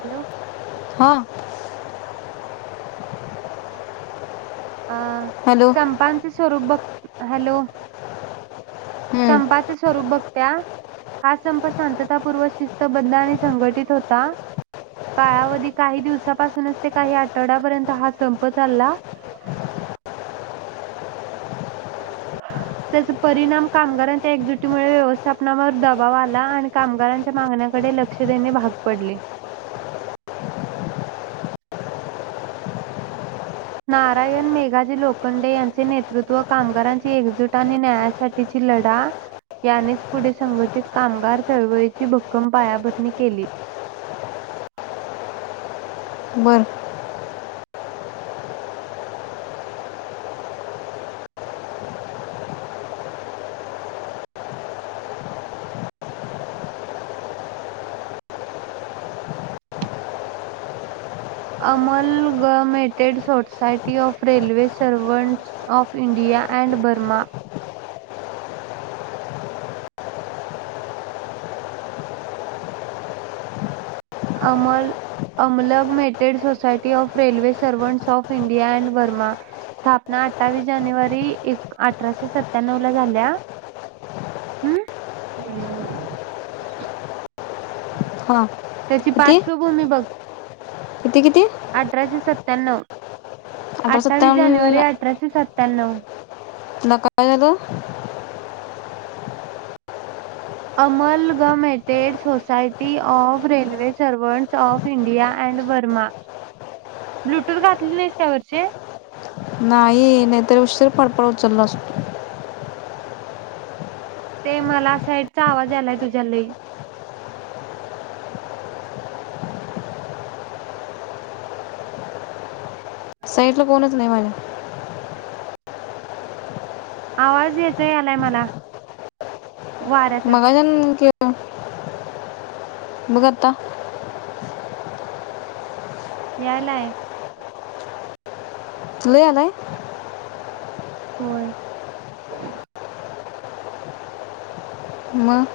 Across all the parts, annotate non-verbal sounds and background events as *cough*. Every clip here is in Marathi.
हॅलो हा अ हॅलो संपांचे स्वरूप बघ हॅलो *unintelligible* हम्म, संपाचे स्वरूप बघत्या हा संप शांततापूर्व, शिस्तबद्ध आणि संघटित होता. *unintelligible* काळावधी काही दिवसापासूनच ते काही आठवड्यापर्यंत हा संप चालला. त्याचा परिणाम कामगारांच्या एकजुटीमुळे व्यवस्थापनावर दबाव आला आणि कामगारांच्या मागण्याकडे लक्ष देणे भाग पडले. नारायण मेघाजी लोखंडे यांचे नेतृत्व कामगारांची एकजूट आणि न्यायासाठी तिची लढा यानेच पुढे संघटित कामगार चळवळीची भक्कम पायाभरणी केली. बर amalgamated society of railway servants of India and Burma अमर amalgamated society of railway servants of India and Burma स्थापना अठ्ठावीस जानेवारी एक अठराशे सत्त्याण्णव ला झाल्या. हम्म *inaudible* हां त्याची पार्श्वभूमी बघ- किती किती अठराशे सत्त्याण्णव अठरा अठ्ठावीस जानेवारी सत्तावन्न अठराशे सत्त्याण्णव नकाय झालं amalgamated society of railway servants of India and Burma Bluetooth घातली नाहीस का वरचे नाही नाहीतरी उशीरी पडपड उचलला असतो. ते मला साईडचा आवाज आलाय तुझ्या लई साईटला कोणच नाही माझ्या आवाज येते यायलाय मला वाऱ्याचा मगाजन क भघता यायलाय लयालाय होय ह म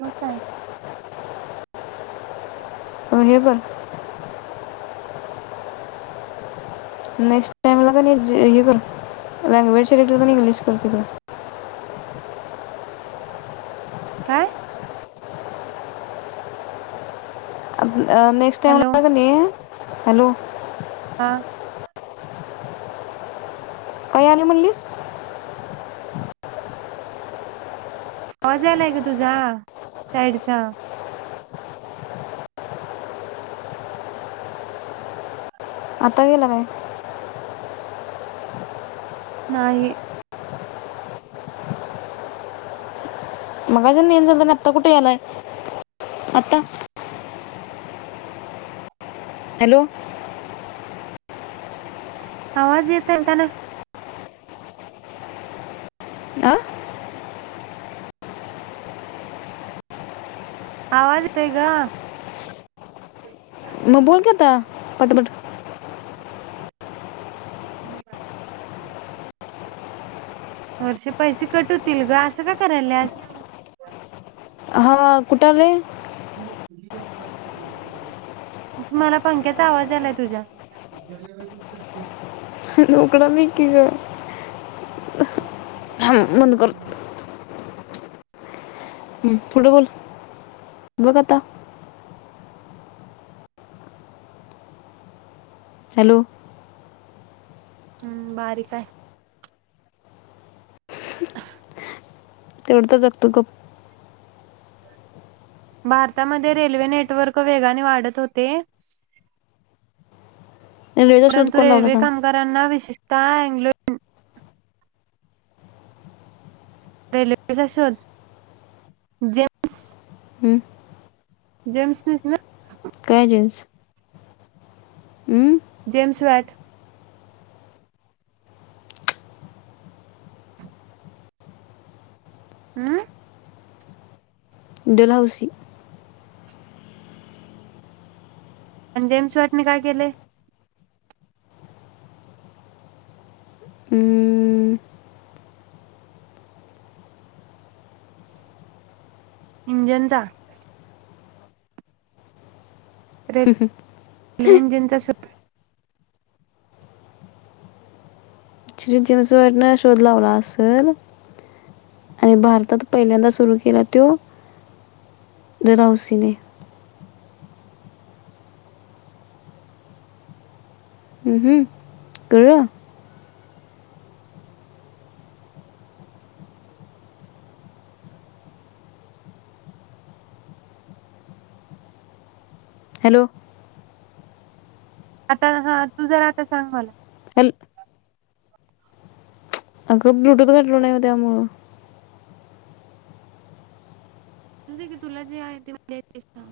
म काय उभेप नेक्स्ट टाइमला का हे कर लँग्वेज िरेक्टर इंग्लिश कर तिथला काय नेक्स्ट टाइम हॅलो ला कणी हॅलो हा काही आले म्हणलीस आवाज यायलाय ग तुझा साईटचा आता गेला काय नाही *inaudible* मगा ज नन जाल आता कुठे यालाय आता हॅलो आवाज येतय का ना आ आवाज येतय का मग बोल की आता पटपट *inaudible* वर्षे पैसे कट होतील ग अस का करायलास? हा कुठेल वे? त ह अभ्याय कर *unintelligible* *unintelligible* मला पंख्याचा आवाज आलाय तुझ्या. सर्व कड नाही की ग? ह *unintelligible* थाब बंद करतो. हम्म, पुढ बोल बघ आता. हॅलो. हम्म बारीक आहे. तेवढ जगतो गप. भारतामध्ये रेल्वे नेटवर्क वेगाने वाढत होते. रेचा शोध परंतु कोण लावला रेल्वे सांग कामगारांना विशेशता रेल्वेचा शोध जे हं, जेम्स निसना? काय जेम्स? हम्म. James VAT. हम्म. डलहौसी. आणि जेम्स वाॅटने काय केलेय? हम्म. इंजनचा रेल्वे इंजिनचा स च जेम्स वाॅटन शोध लावला असेल आणि भारतात पहिल्यांदा सुरू केला तो डलहौसीने. हम्म, हम्म, कळलं. हॅलो. आता हा तू जरा आता सांग मला. हॅलो. अगं ब्लूटूथ घालुन ये उद्या म.. की तुला जे आहे ते सांग.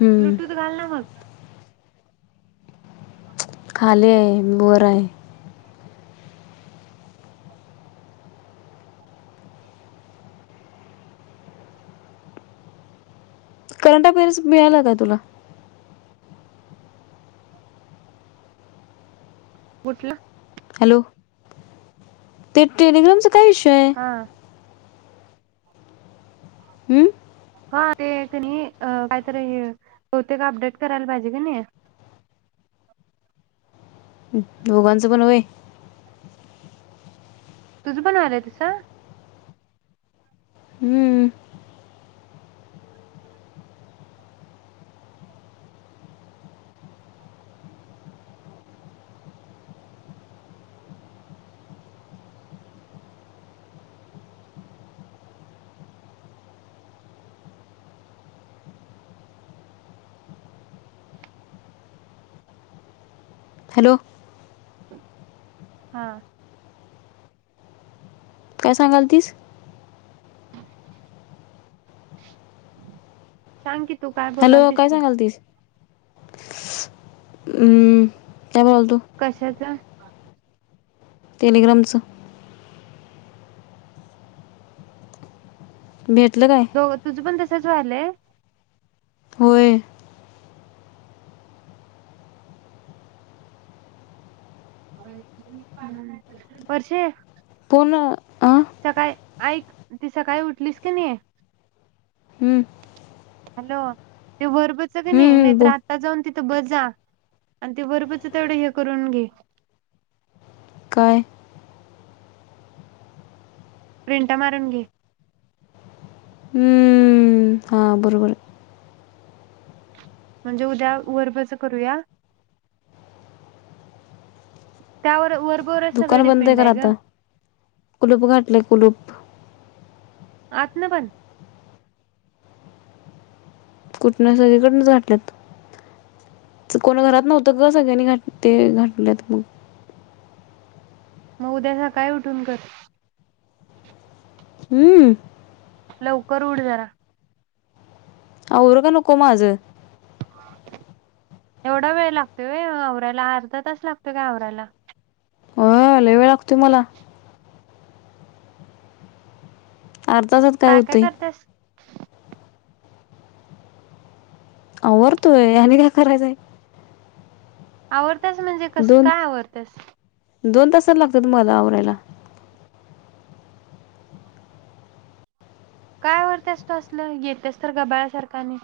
हं, ब्लूटूथ घालना मग. खाली आहे मी वर आहे. करंट अफेअर्स मिळाला का तुला? कुठलं? हॅलो, ते ट्रेलिग्रामचा काय विषय आहे? हा.. हम्म. हा ते आहे काणी काहीतरी बहुतेक अपडेट करायला पाहिजे का नाही. दोघांचं पण होय. तुझं पण आलय आहे तस? हम्म. हॅलो. हा.. काय सांगालतीस? सांग की तू काय बोलालतीस की? हम्म, काय म्हणतो. कशाचा? टलिग्रॅमच. भेटलं काय. हो तुझं पण तसंच व्हालंय. होय. वर्षे. फोन आ. सकाळी ऐक ती सकाळी उठलीस की नी हम्म. हॅलो ते वर्बच की नी हं, नाहीतर बो आता जाऊन तिथ बजा आणि ते वर्बच तेवढं हे करून घे. काय? प्रिंटा मारून घे. हम्म. हा बरोबराय. म्हणजे उद्या वर्बच करूया. त्यावर वर्बवरच सगळं दुकान बंद आहे का डिपेंडाय ग आता कुलूप घाटलय कुलूप. आतन पण. कुठन सगळीकडनच घाटल्यात. कोण घरात नव्हतं ग सगळ्यांनी घाट ते घाटल्यात मग. मग उद्या सकाळी उठून कर. हम्म. लवकर उठ जरा. आवरु का नको माज. एवढा वेळ लागतो वय आऔऱ्याला अर्धा तास लागतोय काय आवऱ्याला. होयहोय वेळ लागतोय मला. अर्ध्या तासात काय होतंय. आवरतोय आणि काय करायचंय. आवरत्यास म्हणजे कस दोन काय आवरत्यास. दोन तासात लागत्यात मला आवरायला. काय आवरत्यास तु असल येत्यास तर गबाळ्यासारक आणि.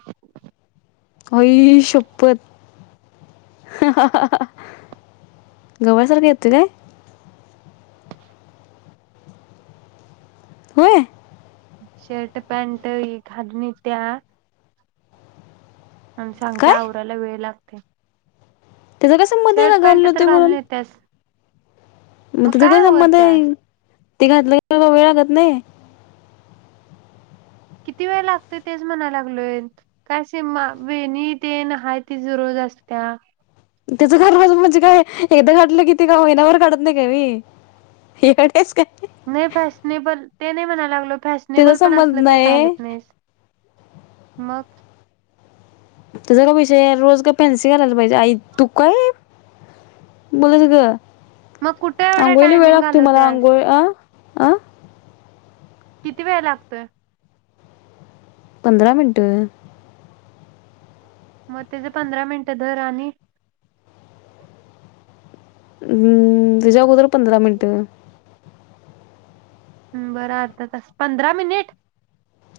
आई शप्पथ. गबाळ्यासारख येतोय काय. होय. शर्ट पॅन हि घालुन इत्या आणि सांगत्या काय आवरायला वेळ लागतोय. त्याचं कसं मध्ये शर्ट आहे का पॅन्ट घालून तर येतोय म्हणून. येत्यास मग तिथ काय संमत आहे ते घातलं वेळ लागत नाही. किती वेळ लागतोय तेच म्हणायला लागलोय. काय सीमा वेणी तेन हाय तिच रोज असत्या. तिचं घरन म्हणजे काय एकदा घातलं की ती का महिनाभर काढत नाही का मी हकड काच काय. नाही फॅशनेबल ते नाही म्हणायला लागलो त्याचा फॅशनेबल पण संबंध असल काय नाही घालत नाहीस. मग. त्याचा का विषयाय रोज का फॅन्सि घालायलाय पाहिजे आई तू काय. बोलत कि ग मग कुठे एवढा आंघोळीला वेळ टायमिंग लागतोय मला घालवत्यास आंघोळी अ किती वेळ लागतोय. पंधरारा मिनटं. मग त्याचे पंधरा मिनिटं र आणि हम्म ते अगोदर पंधरा मिनिटं. बरा अर्धा तास पंधरा मिनिट.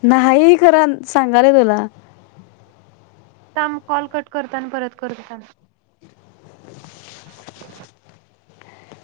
नाही खरं सांग आलोय तुला थांब कॉल कट करतो परत लावतो.